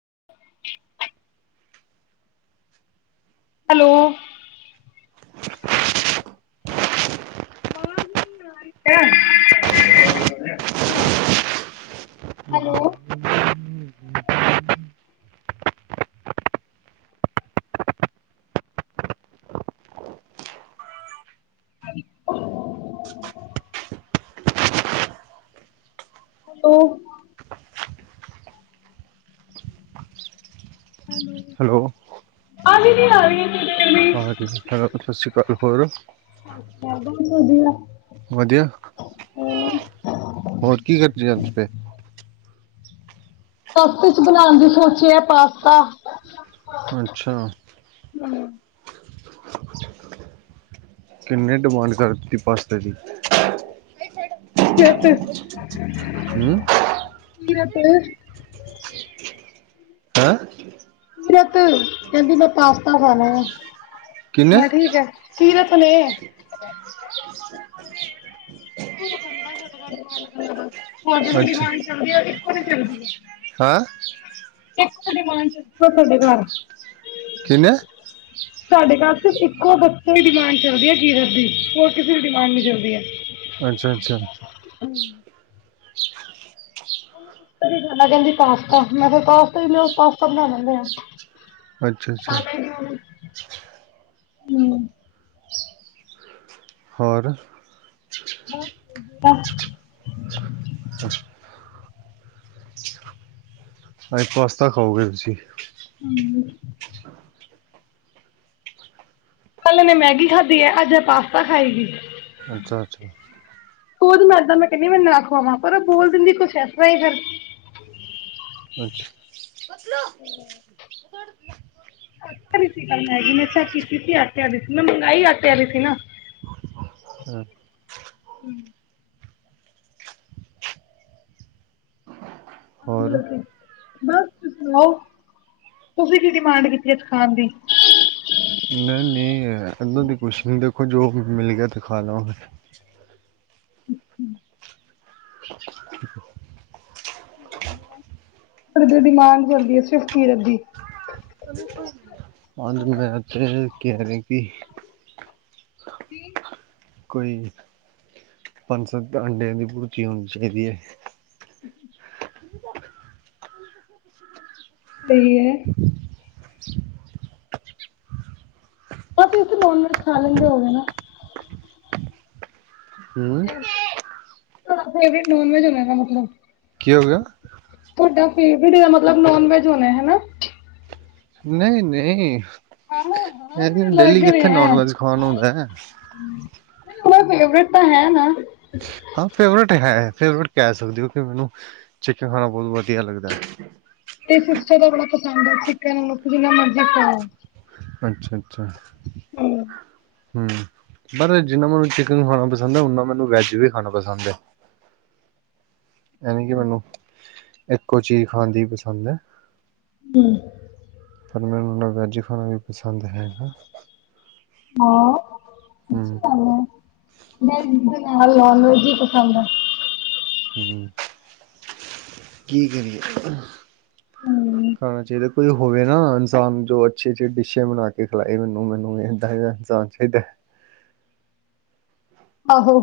[unintelligible] Hello- [unintelligible] hello- [unintelligible] hello- hello- ਹਵਾ ਜੀ ਨਹੀਂ ਆ ਰਹੀ ਵੀ ਹਾਂਜੀ ਸਤਿ ਸ਼੍ਰੀ ਅਕਾਲ ਹੋਰ [unintelligible] ਵਧੀਆ ਵਧੀਆ ਹੋਰ ਕੀ ਕਰਦੀ ਜਾਂ ਫੇ ਵਾਪਸੀ ਬਣਾਉਣ ਦਾ ਸੋਚਿਆ ਹੈ। ਪਾਸਤਾ ਅੱਛਾ ਕਿੰਨੇਡਿਮਾਂਡ ਕਰ ਦਿੱਤੀ ਪਸਤੇ ਦੀ [unintelligible] ਹੂ [unintelligible] ਹੈਂ। ਕੀਰਤ ਕਹਿੰਦੀ ਮੈਂ ਪਾਸਤਾ ਖਾਣਾ ਆ ਕਿੰਨੇ ਮੈਂ ਕਿਹਾ ਠੀਕ ਆ ਕੀਰਤ ਨੇ [unintelligible] ਹੋਰ ਕਿਦੀ ਦੀ ਅੱਛਾ ਡਿਮਾਂਡ ਚਲਦੀ ਹੋਣੀ [unintelligible] ਹੈਂ [unintelligible] ਕਿਵੇਂ ਸਾਡੇ ਘਰ ਸਿਰਫ ਇੱਕੋ ਬੱਚੇ ਦੀ ਡਿਮਾਂਡ ਚੱਲਦੀ ਹੈ ਕੀਰਤ ਦੀ। ਹੋਰ ਕਿਸੇ ਦੀ ਡਿਮਾਂਡ ਨੀ ਚੱਲਦੀ ਏ। ਅੱਛਾ ਅੱਛਾ ਕਹਿੰਦੀ ਪਾਸਤਾ। ਮੈਂ ਕਿਹਾ ਪਾਸਤਾ ਪਾਸਤਾ ਬਨਾ ਲੈਂਨੇ ਆ। [inaudible] ਅੱਛਾ ਅੱਛਾ ਹੂੰ ਹੋਰ। ਬਸ ਵਧੀਆ [inaudible] ਅਜ ਪਾਸਤਾ ਖਾਓਗੇ ਤੁਸੀਂ। ਕੱਲ ਏਨ੍ਹੇ ਮੈਗੀ ਖਾਧੀ ਏ, ਅੱਜ ਪਾਸਤਾ ਖਾਏਗੀ। ਅੱਛਾ ਅੱਛਾ। ਖੁਦ ਮੈਦਾ ਮੈਂ ਕਹਿਨੀ ਮੈ ਨਾ ਖਵਾਵਾਂ ਪਰ ਬੋਲ ਦਿੰਦੀ ਕੋਛ ਇਸ ਤਰ੍ਹਾਂ ਹੈ ਫਿਰ ਅੱਛਾ ਆਟੇ ਦੀ ਸੀ ਕੱਲ ਮੈਗੀ। ਮੈ ਚੈੱਕ ਕੀਤੀ ਸੀ ਆਟੇ ਆਲੀ ਸੀ। ਮੈ ਮੰਗਾਈ ਆਟੇ ਆਲੀ ਸੀ ਨਾ। ਹੂੰ। ਹੂੰ। ਤਾਂ ਹੋਰ ਕਰਕੇ। ਬਸ ਤੁਸੀ ਸੁਣਾਓ? ਤੁਸੀਂ ਕੀ ਡਿਮਾਂਡ ਕੀਤੀ ਸੀਗੇ ਖਾਣ ਦੀ। ਨਹੀਂ ਨਹੀਂ ਇੱਦਾਂ ਕੁਛ ਨੀ। ਦੇਖੋ ਜੋ ਮਿਲ ਗਿਆ ਤੇ ਖਾ ਲਵਾਂਗੇ। ਅੱਛਾ। ਡਿਮਾਂਡ ਚਲਦੀ ਹੈ, ਸਿਰਫ ਕੀਰਤ ਦੀ। ਅਜ ਮੈਂ ਤੇ ਕੈ ਰਿਹਾ ਕਿ ਕੀ? ਕੋਈ ਪੰਜ-ਸੱਤ ਅੰਡਿਆਂ ਦੀ ਪੂਜੀ ਹੋਨੀ ਚਾਹੀਦੀ ਏ। ਸਹੀ ਹੈ। ਪਰ ਤੁਸੀ ਨੋਨ ਵੈਜ ਖਾ ਲੈਂਦੇ ਹੋਓਗੇ ਨਾ। [unintelligible] ਹਮ ਤੁਆਦਾ ਫੇਵਰੇਤ ਨੋਨ ਵੈਜ ਹੋਣਾ ਇਹਦਾ ਮਤਲਬ। ਕੀ ਹੋ ਗਿਆ। ਤੁਹਾਡਾ ਫੇਵਰੇਟ ਇਹਦਾ ਮਤਲਬ ਨੋਨ ਵੈਜ ਹੋਣਾ, ਹਨਾ। ਨਹੀਂ, ਨਹੀਂ। ਹਾਂ ਹਾਂ ਮੈਨੂੰ ਇਹ ਡੇਲੀ ਲੱਗ ਕਿੱਥੇ ਰਿਹਾ ਹੈ ਨੋਨ ਵੈਜ ਖਾਣ ਹੁੰਦਾ ਹੈ। ਨਹੀਂ ਉਹਦਾ ਫੇਵਰੇਟ ਹੈ, ਨਾ। ਹਾਂ, ਫੇਵਰੇਟ ਹੈ। ਫੇਵਰੇਟ ਕਹਿ ਸਕਦੇ ਹੋ ਕਿ ਮੈਨੂੰ ਚਿਕਨ ਖਾਣਾ ਬਹੁਤ ਵਧੀਆ ਲੱਗਦਾ ਏ। ਫੇ ਇਹਦਾ ਮਤਲਵ ਜਿਨ੍ਹਾਂ ਮਰਜੀ ਖਾਓ। ਅੱਛਾ, ਅੱਛਾ। ਹੂੰ। ਹੂੰ। ਪਰ ਜਿੰਨਾ ਮੈਨੂੰ ਚਿਕਨ ਖਾਣਾ ਪਸੰਦ ਏ, ਓਨਾ ਮੈਨੂੰ ਵੈਜ ਵੀ ਖਾਣਾ ਪਸੰਦ ਏ। ਐਵੇ ਕਿ ਮੈਨੂੰ ਇੱਕੋ ਚੀਜ਼ ਖਾਣ ਦੀ ਪਸੰਦ ਏ। ਹੂੰ। ਪਰ ਮੈਨੂੰ ਨਾ ਵੈਜ ਖਾਣਾ ਵੀ ਪਸੰਦ ਹੈਗਾ। ਹਾਂ। ਹਮ ਅੱਛੀ ਗੱਲ ਹੈ। ਮੈਂ ਇਹਦੇ ਨਾਲ ਨੋਨ ਵੈਜ ਇ ਪਸੰਦ ਏ। ਹੂੰ। ਕੀ ਕਰੀਏ। ਹੂੰ ਖਾਣਾ ਚਾਹੀਦਾ। ਕੋਈ ਹੋਵੇ ਨਾ ਇਨਸਾਨ ਜੋ ਅੱਛੀ ਅੱਛ ਡਿਸ਼ੇ ਬਣਾ ਕੇ ਖਿਲਾਏ ਮੈਨੂੰ ਮੈਨੂੰ ਇਦਾਂ ਇਨਸਾਨ ਚਾਹੀਦਾ। ਆਹੋ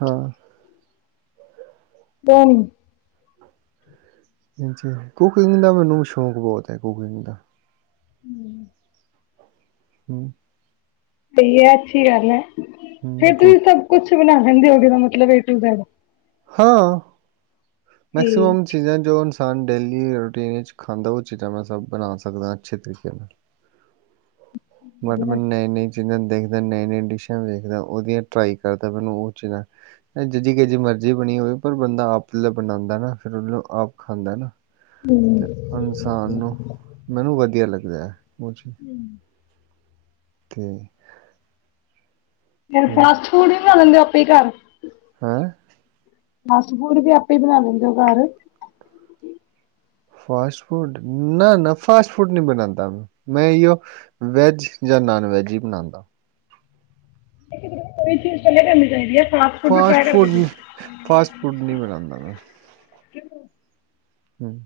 ਹਾਂ [unintelligible] ਕੁਕਿੰਗ ਦਾ ਮੈਨੂੰ ਸ਼ੌਕ ਬਹੁਤ ਹੈ ਕੁਕਿੰਗ ਦਾ ਹੂੰ ਹੂੰ ਸਹੀ ਹੈ ਅੱਛੀ ਗੱਲ ਹੈ। ਹੂੰ ਫੇਰ ਕੁ ਤੁਸੀਂ ਸਭ ਕੁੱਛ ਬਣਾਉਦੇ ਰਹਿੰਦੇ ਹੋ ਗਏ ਮਤਲਬ ਏ ਨੂੰ ਜੈਡ ਹਾਂ। ਹੂੰ ਮੈਕਸੂਮ ਚੀਜ਼ਾਂ ਜੋ ਇਨਸਾਨ ਡੇਲੀ ਰੂਟੀਨ ਵਿੱਚ ਖਾਂਦਾ ਉਹ ਚੀਜ਼ਾਂ ਮੈਂ ਸਭ ਬਣਾ ਸਕਦਾ ਅੱਛੇ ਤਰੀਕੇ ਨਾਲ ਬਟ ਮੈਂ ਨਹੀਂ ਨਹੀਂ ਜਿ ਦੇਖਦਾ ਨਵੇਂ ਨਵੇਂ ਡਿਸ਼ਾਂ ਦੇਖਦਾ ਉਹਦੀਆਂ ਟਰਾਈ ਕਰਦਾ ਮੈਨੂੰ ਉਹ ਚੀਜ਼ ਜ ਕਿ ਜ ਮਰਜ਼ ਜੇ ਬਣੀ ਹੋਵੇ ਪਰ ਬੰਦਾ ਆਪ ਬਣਾਉਂਦਾ ਨਾ ਫਿਰ ਉਹਨੂੰ ਆਪ ਖਾਂਦਾ ਨਾ ਤੇ ਇਨਸਾਨ ਨੂੰ ਮੈਨੂੰ ਵਧੀਆ ਲੱਗਦਾ ਐ। ਅੱਛਾ ਅਤੇ ਫ ਫਾਸਟ ਫੂਡ ਲੈਂਦੇ ਹੋ ਆਪੇ ਹੀ ਘਰ ਹੈਂ ਬਸ ਹੂੜ ਤੇ ਆਪੇ ਹੀ ਬਣਾ ਲੈਂਦੇ ਐ ਘਰ ਫਾਸਟ ਫੂਡ ਨਾ ਨਾ ਫਾਸਟ ਫੂਡ ਨਹੀਂ ਬਣਾਉਂਦਾ ਮੈਂ ਓ ਵੈਜ ਜਾਂ ਨਾਨ ਵੈਜ ਹੀ ਬਣਾਉਦਾ। ਕੋਈ ਚੀਜ਼ ਪਹਿਲੇ ਕਰਨੀ ਚਾਹੀਦੀ ਹੈ। ਵੀ ਫਾਸਟ ਟਰਾਈ ਕਰਕੇ ਫੂਡ ਦੇਖ। ਫਾਸਟ ਫੂਡ ਨੀ ਬਣਾਉਦਾ ਮੈਂ ਹੂੰ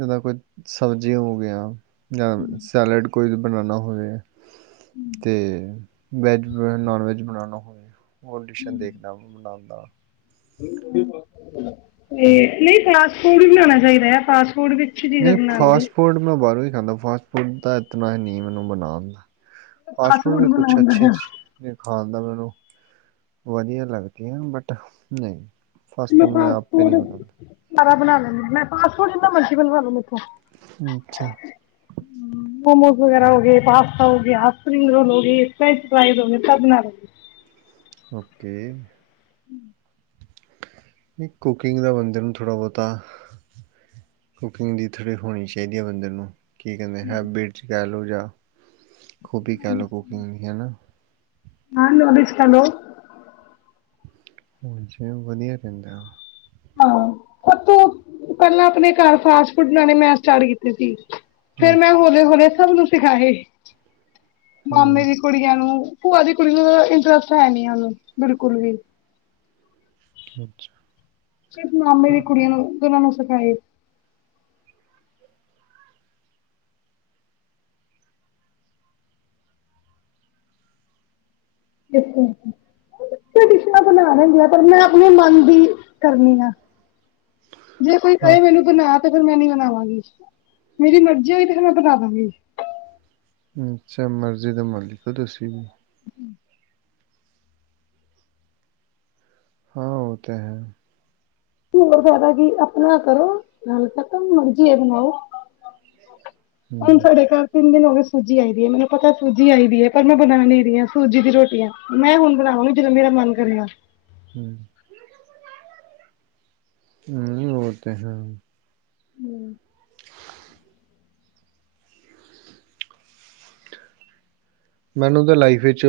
ਇਹਦਾ ਕੋਈ ਸਬਜ਼ੀ ਹੋਗੀਆ ਜਾਂ ਸੈਲਡ ਕੋਈ ਵੀ ਬਣਾਉਣਾ। ਤੇ ਵੈਜ ਨੋਨ ਵੈਜ ਬਣਾਉਣਾ ਹੋਵੇ। ਉਹ ਡਿਸ਼ਾਂ ਦੇਖਦਾ ਮੈਂ ਬਣਾਉਂਦਾ ਤੇ ਹਮ। ਨਹੀਂ ਫਾਸਟ- ਫੂਡ ਵੀ ਬਣਾਉਣਾ ਚਾਹੀਦਾ ਹੈ ।ਫਾ ਨਹੀਂ ਫਾਸਟ ਫੂਡ ਮੈਂ ਬਾਹਰੋਂ ਹੀ ਖਾਂਦਾ। ਫਾਸਟ ਫੂਡ ਦਾ ਇਤਨਾ ਹੀ ਨਹੀਂ ਮੈਨੂੰ ਬਣਾਉਣ ਦਾ। ਫਾਸਟ ਫੂਡ ਵੀ ਕੁਛ ਅੱਛੀ ਖਾਦਾ। ਵਧੀਆ ਲੱਗਦੀਆਂ ਬਟ ਨਹੀਂ ਫਾਸਟ ਫੂਡ ਸਾ ਬਣਾ ਲੈਂਦੇ ਮੈਂ ਫਸੂਡ ਮਰਜੀ ਬਣਵਾ ਲੈ ਮੈਥੋਂ ਅੱਛਾ ਮੋਮੋਜ਼ ਵਗੈਰਾ ਹੋ ਗਗੇ ਪਾਸਤਾ ਹੋ ਗ ਸਪ੍ਰਿੰਗ ਰੋਲ ਹੋਗੀ ਫਰੈਚ ਫਰਾਈ ਹੋਗੇ। ਓਕੇ ਨਹੀਂ ਕੁਕਿੰਗ ਦਾ ਬੰਦੇ ਨੂੰ ਥੋੜ੍ਹਾ ਬਹੁਤਾ ਕੁਕਿੰਗ ਦੀ ਥੋੜ੍ਹੀ ਹੋਣੀ ਚਾਹੀਦੀ ਹੈ। ਬੰਦੇ ਨੂੰ ਕੀ ਕਹਦੇ ਹੈਬਿਟ ਚ ਕਹਿ ਲਓ। ਖੂਬੀ ਕਲ ਕੁਕਿੰਗ ਦੀ ਹਨਾ। ਮੈਂ ਮੋਮਨ ਖਾਦੇ ਹਾਂਜੀ ਵਧੀਆ ਪੈਂਦਾ ਵੇ ਹਾਂ ਸਭ ਤੋਂ ਪਹਿਲਾਂ ਆਪਣੇ ਘਰ ਫਾਸਟ ਫੂਡ ਬਣਾਣੇ ਮੈ ਸਟਾਰਟ ਕੀਤੇ ਸੀ। ਫੇਰ ਮੈਂ ਅੱਛਾ ਹੌਲੀ ਹੌਲੀ ਸਭ ਸਿੱਖਾ ਤੇ ਹਮ ਮਾਮੇ ਦੀ ਕੁੜੀਆਂ ਨੂੰ ਭੂਆ ਦੀ ਕੁੜੀ ਨੂੰ ਇੰਟਰਸਟ ਹੈ ਨੀ ਉਹਨੂੰ ਬਿਲਕੁਲ ਵੀ ਅੱਛਾ। ਸਿਰਫ ਮਾਮੇ ਦੀ ਹਾਂ ਕੁੜੀਆਂ ਨੂੰ ਨੂੰਹ ਨੂੰ ਇੱਕ ਬਣਾ ਲੈਂਦੀ ਆ ਪਰ ਮੈਂ ਆਪਣੇ ਮਨ ਦੀ ਕਰਨੀ ਐ ਜੇ ਕੋਈ ਹਾਂ ਕੇ ਮੈਨੂੰ ਤਾਂ ਨਾ ਤੇ ਫਿਰ ਮੈਂ ਨ ਬਨਾਵਾਂਗੀ। ਮੇਰੀ ਮਰਜ਼ੀਈ ਫੇਰ ਮੈਂ ਪਤਾ ਹਾਂਜੀ। ਅੱਛਾ, ਮਰਜ਼ੀ ਦਾ ਮਰ ਲਿਕੋ ਦਸੀਂ ਹਾਂ, ਉਹ ਤੇ ਹੈ। ਹੋਰ ਫੈਦਾ ਕੀ ਆਪਣਾ ਕਰੋ, ਨਾਲ ਤੱਕ ਮਰਜੀ ਬਣਾਓ। ਹੁਣ ਹਮ ਸਾਡੇ ਘਰ ਤਿੰਨ ਦਿਨ ਹੋ ਗਏ ਸੂਜੀ ਆਈ ਦੀ ਹੈ, ਮੈਨੂੰ ਪਤਾ ਸੂਜੀ ਆਈ ਦੀ ਹੈ, ਪਰ ਮੈਂ ਬਣਾ ਨੀ ਰਹੀ ਹਾਂ ਸੂਜੀ ਦੀ ਰੋਟੀਆਂ। ਮੈਂ ਹੁਣ ਬਣਾਵਾਂਗੀ ਜਦੋਂ ਮੇਰਾ ਮਨ ਕਰੇਗਾ। ਹੂੰ, ਹੂੰ ਉਹ ਤੇ ਹੈ। ਮੈਨੂੰ ਤਾਂ ਲਾਈਫ ਵਿੱਚ,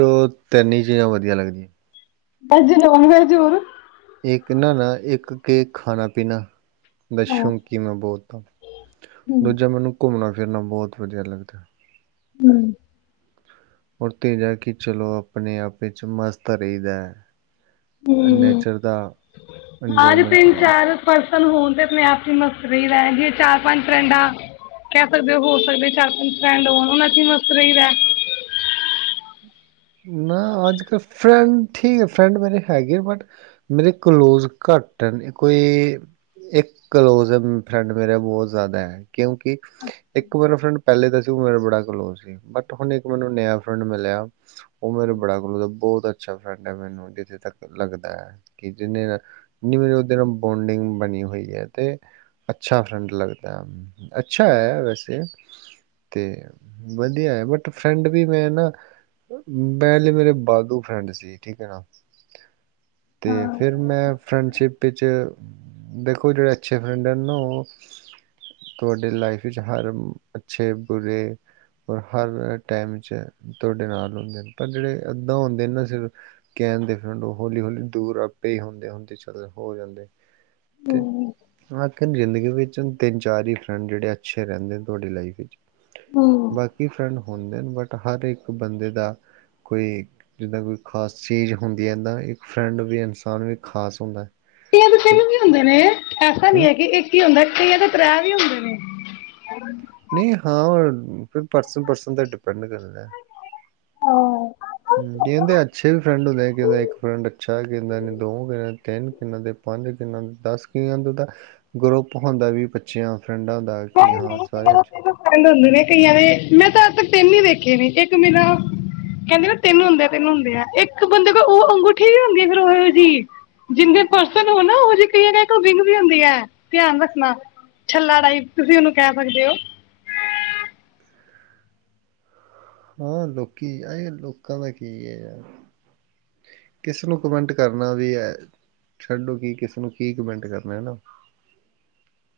ਤਿੰਨ ਹੀ ਚੀਜ਼ਾਂ ਵਧੀਆ ਲੱਗਦੀਆਂ। ਭਾਜੀ। ਨੌਨਵੇਜ' ਓ ਨਾ? ਇੱਕ ਨਾ, ਨਾ, ਇੱਕ ਕੇ ਖਾਣਾ- ਪੀਣਾ। ਸ਼ੌਂਕੀ, ਹੂੰ ਮੈਂ ਬਹੁਤ ਹਾਂ, ਦੂਜਾ ਮੈਨੂੰ ਘੁੰਮਣਾ ਫਿਰਨਾ ਬਹੁਤ ਵਧੀਆ ਲੱਗਦਾ। ਹੂੰ ਰ ਤੇਜ ਕਿ ਚਲੋ, ਆਪਣੇ ਆਪ ਵਿੱਚ ਮਸਤ ਰਹੀਦਾ ਹੈ। ਹੂੰ ਨੇਚਰ ਦਾ ਸਾਰ ਇੰਜੋਏਮੈਂਟ ਤਿੰਨ, ਚਾਰ ਪਰਸ ਹੋਣ ਤੇ, ਆਪਣੇ ਆਪ ਹੀ ਮਸਤ ਰਹੀਦਾ ਹੈ। ਜਿ ਚਾਰ, ਪੰਜ ਫਰੈਂਡਾਂ ਕਹਿ ਸਕਦੇ ਹੋ, ਹੋ ਸਕਦੇ ਚਾਰ, ਪੰਜ ਫਰੈਂਡ ਹੋਣ ਉਹਨਾ 'ਚ ਮਸਤ ਰਹੀਦਾ ਨਾ ਅੱਜ ਕੱਲ ਫਰੈਂਡ ਠੀਕ ਹੈ। ਫਰੈਂਡ ਮੇਰੇ ਹੈਗੇ ਆ, ਬਟ ਮੇਰੇ ਕਲੋਜ ਘੱਟ ਕੋਈ ਇੱਕ ਕਲੋਜ ਹੈ। ਫਰੈਂਡ ਮੇਰਾ ਬਹੁਤ ਜ਼ਿਆਦਾ ਹੈ, ਕਿਉਂਕਿ ਇੱਕ ਮੇਰਾ ਫਰੈਂਡ ਪਹਿਲੇ ਦਾ ਸੀ ਉਹ ਮੇਰਾ ਬੜਾ ਕਲੋਜ ਸੀ, ਬਟ ਹੁਣ ਇੱਕ ਮੈਨੂੰ ਨਯਾ ਫਰੈਂਡ ਮਿਲਿਆ। ਉਹ ਮੇਰੇ ਬੜਾ ਕੋਲੋ ਦਾ ਬਹੁਤ ਅੱਛਾ ਫਰੈਂਡ ਹੈ। ਮੈਨੂੰ ਜਿੱਥੇ ਤੱਕ ਲੱਗਦਾ ਹੈ ਕਿ, ਜਿੰਨੇ-ਜਿੰਨੀ ਮੇਰੀ ਉਹਦੇ ਨਾਲ ਬੋਂਡਿੰਗ ਬਣੀ ਹੋਈ ਹੈ, ਅਤੇ ਅੱਛਾ ਫਰੈਂਡ ਲੱਗਦਾ। ਅੱਛਾ ਹੈ, ਵੈਸੇ। ਤੇ ਵਧੀਆ ਹੈ। ਬਟ ਫਰੈਂਡ ਵੀ ਮੈਂ ਨਾ ਮੈਲੇ ਮੇਰੇ ਵਾਧੂ ਫਰੈਂਡ ਸੀ ਠੀਕ ਹੈ ਨਾ, ਤੇ ਹਾਂ ਫਿਰ ਮੈਂ ਫਰੈਂਡਸ਼ਿਪ ਵਿੱਚ ਦੇਖੋ ਜਿਹੜੇ ਅੱਛੇ ਫਰੈਂਡ ਹਨ, ਨਾ ਉਹ ਤੁਹਾਡੀ ਲਾਈਫ ਵਿੱਚ ਹਰ ਅੱਛੇ, ਬੁਰੇ ਔਰ ਹਰ ਟੈਮ ਤੁਹਾਡੇ ਨਾਲ ਹੁੰਦੇ ਨੇ। ਪਰ ਜਿਹੜੇ ਇੱਦਾਂ ਹੁੰਦੇ ਨਾ, ਸਿਰ ਕਹਿਣ ਦੇ ਫਰੈਂਡ ਉਹ ਹੌਲੀ-ਹੌਲੀ ਦੂਰ ਆਪੇ ਹੀ ਹੁੰਦੇ-ਹੁੰਦੇ ਚੱਲ ਹੋ ਜਾਂਦੇ। ਤੇ ਹੂੰ ਅੱ [unintelligible] ਜਿੰਦਗੀ ਵਿੱਚ ਤਿੰਨ- ਚਾਰ ਹੀ ਫਰੈਂਡ ਜਿਹੜੇ ਅੱਛੇ ਰਹਿੰਦੇ ਤੁਹਾਡੀ ਲਾਈਫ'ਚ। ਹੂੰ ਬਾਕੀ ਫਰੈਂਡ ਹੁੰਦੇ ਨੇ, ਬਟ ਹਰ ਇੱਕ ਬੰਦੇ ਦਾ ਕੋਈ ਜਿੱਦਾਂ ਕੋਈ ਖਾਸ ਚੀਜ਼ ਹੁੰਦੀ ਹੈ, ਇਦਾਂ ਇੱਕ ਫਰੈਂਡ ਵੀ, ਇਨਸਾਨ ਵੀ ਖ਼ਾਸ ਹੁੰਦਾ। ਇਹ ਕਿ, ਹੈ। ਵੀ, ਹੁੰਦੇ ਨੇ। ਐਸਾ ਨੀ ਹੂੰ ਹੈ, ਕਿ ਇਹ ਕੀ ਹੁੰਦਾ। ਕਈਆਂ ਤੇ, ਤ੍ਰੈ ਵੀ ਹੁੰਦੇ ਨੇ। ਨਹੀਂ ਹਾਂ ਫਿਰ ਪਰਸਨ-ਪਰਸਨ ਤੇ ਡਿਪੈਂਡ ਕਰਨਾ। ਹਾਂ ਹੂੰ, ਕਹਿੰਦੇ ਅੱਛੇ ਵੀ ਫਰੈਂਡ ਹੁੰਦੇ ਕਹਿੰਦੇ ਇੱਕ ਫਰੈਂਡ ਅੱਛਾ। ਕਹਿੰਦੇ ਦੋ- ਦੇ ਤਿੰਨ ਕੂ ਈਆ ਦੇ, ਪੰਜ ਕਈਆ ਦੇ ਦੱਸ ਕਈਆ ਦਾ ਗਰੁੱਪ ਹੁੰਦਾ ਵੀ ਪੰਚੀਆ ਨਹੀਂ ਨਹੀਂ, ਕਈ ਤੈਨੂੰ ਫਰੈਂਡ ਹੁੰਦੇ ਨੇ ਕਈਆਂ ਦੇ ਮੈਂ, ਤਾਂ ਤਿੰਨ ਹੀ ਦੇਖੇ ਵੀ ਇੱਕ ਮੇਰਾ ਕਹਿੰਦੇ ਨਾ ਤਿੰਨ ਹੁੰਦੇ, ਤਿੰਨ ਹੁੰਦੇ ਆ ਇੱਕ ਬੰਦੇ ਉਹ ਅੰਗੂਠੀ ਵੀ ਹੁੰਦੀ ਆ, ਫਿਰ ਔ ਜਿਹੀ ਜਿੰਨੇ ਪਰਸਨ ਹੋਨਨਾ, ਉਹ ਜਿਹੀ ਕਹੀ ਰਿੰਗ ਵੀ ਹੁੰਦੀ ਆ। ਧਿਆਨ ਰੱਖਣਾ ਛੱਲਾ ਟਾਈਪ ਤੁਸੀਂ ਉਹਨੂੰ ਕਹਿ ਸਕਦੇ ਹੋ। ਹਾਂ ਲੋਕੀ ਆ ਲੋਕਾਂ ਦਾ ਕੀ ਹੈ, ਯਾਰ ਕਿਸਨੂੰ ਕਮੈਂਟ ਕਰਨਾ ਵੀ ਹੈ ਛੱਡੋ ਕਿ ਕਿਸਨੂੰ ਕੀ ਕਮੈਂਟ ਕਰਨਾ ਹੈ ਨਾ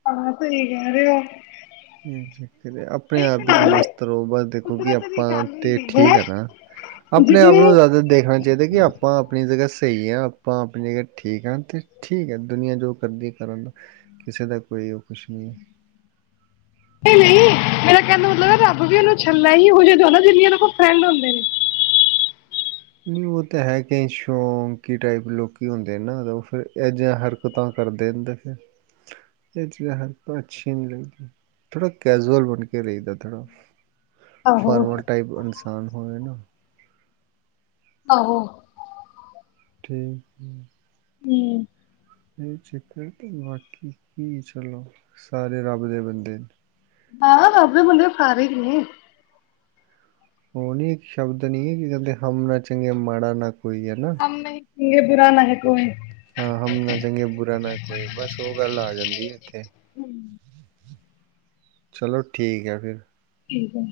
ਆ ਸਹੀ ਕਹਿ ਰਹੇ ਔ, ਰ ਆਪਣੇ ਆਪ ਵਿੱਚ ਮਸਤ ਰਹੋ ਬਸ ਦੇਖੋ ਕਿ ਕੁਦਰਤ ਦੀ ਆਪਾਂ ਗੱਲ ਤੇ ਹੁੰਦੀ ਠੀਕ ਹੈ ਆ ਨਾ ਆਪਣੇ ਆਪ ਜਿੰਨੇ ਨੂੰ ਜ਼ਿਆਦਾ ਦੇਖਣਾ ਚਾਹੀਦਾ ਕਿ ਆਪਾਂ ਆਪਣੀ ਜਗ੍ਹਾ ਸਹੀ ਆ ਆਪਾਂ ਆਪਣੀ ਜਗ੍ਹਾ ਠੀਕ ਹਾਂ ਤੇ ਠੀਕ ਹੈ ਦੁਨੀਆਂ ਜੋ ਕਰਦੀ ਕਰਨ ਦਾ ਕਿਸੇ ਦਾ ਕੋਈ ਉਹ ਕੁਛ ਨਹੀਂ ਹੈ। ਨਹੀਂ-ਨਹੀਂ, ਮੇਰਾ ਕਹਿਣ ਦਾ ਮਤਲਬ ਐ ਰੱਬ ਵੀ ਉਹਨੂੰ ਛੱਲਾ ਹੀ ਇਹ ਜਿਹੇ ਜਿੰਨਾ ਉਹਨਾਂ ਕੋਲ ਫਰੈਂਡ ਹੁੰਦੇ ਨੇ, ਨਹੀਂ ਉਹ ਤਾਂ ਹੈ ਕ ਸ਼ੌਂਕੀ ਟਾਈਪ ਲੋਕੀ ਹੁੰਦੇ ਨਾ ਫਿਰ ਐਨੀਆ ਹਰਕਤਾਂ ਕਰਦੇ ਨੇ ਫਿਰ ਇਹ ਜਿਹੀ ਹਰਕਤਾਂ ਅੱਛੀਆਂ ਨੀ ਲੱਗਦੀਆਂ ਥੋੜ੍ਹਾ ਕੈਜੂਅਲ ਬਣ ਕੇ ਰਹੀਦਾ ਥੋੜ੍ਹਾ ਆਹੋ ਫਾਰਮਲ ਟਾਈਪ ਇਨਸਾਨ ਹੋਵੇ ਨਾ ਆਹੋ, ਠੀਕ, ਹੂੰ, ਇਹ ਚੱਕਰ ਤੇ ਬਾਕੀ ਕੀ ਚਲੋ ਸਾਰੇ ਰੱਬ ਦੇ ਬੰਦੇ ਨੇ ਹਾਂ ਸਭ ਦੇ ਬੰਦੇ ਸਾਰੇ ਹੀ ਨੇ, ਉਹ ਨੀ ਇੱਕ ਸ਼ਬਦ ਨੀ ਹੈ ਕਿ ਕਹਿੰਦੇ ਹਮ ਨਾ ਚੰਗੇ ਮਾੜਾ ਨਾ ਕੋਈ ਕੋਈ ਹੈ ਨੀ ਚੰਗੇ ਬੁਰਾ ਨੀ ਕੋਈ ਹਮ ਨਾ ਚੰਗੇ ਬੁਰਾ ਨਾ ਕੋਈ ਬਸ ਉਹ [unintelligible] ਹੂੰ, ਚਲੋ ਠੀਕ ਹੈ ਫਿਰ ਠੀਕ ਹੈ,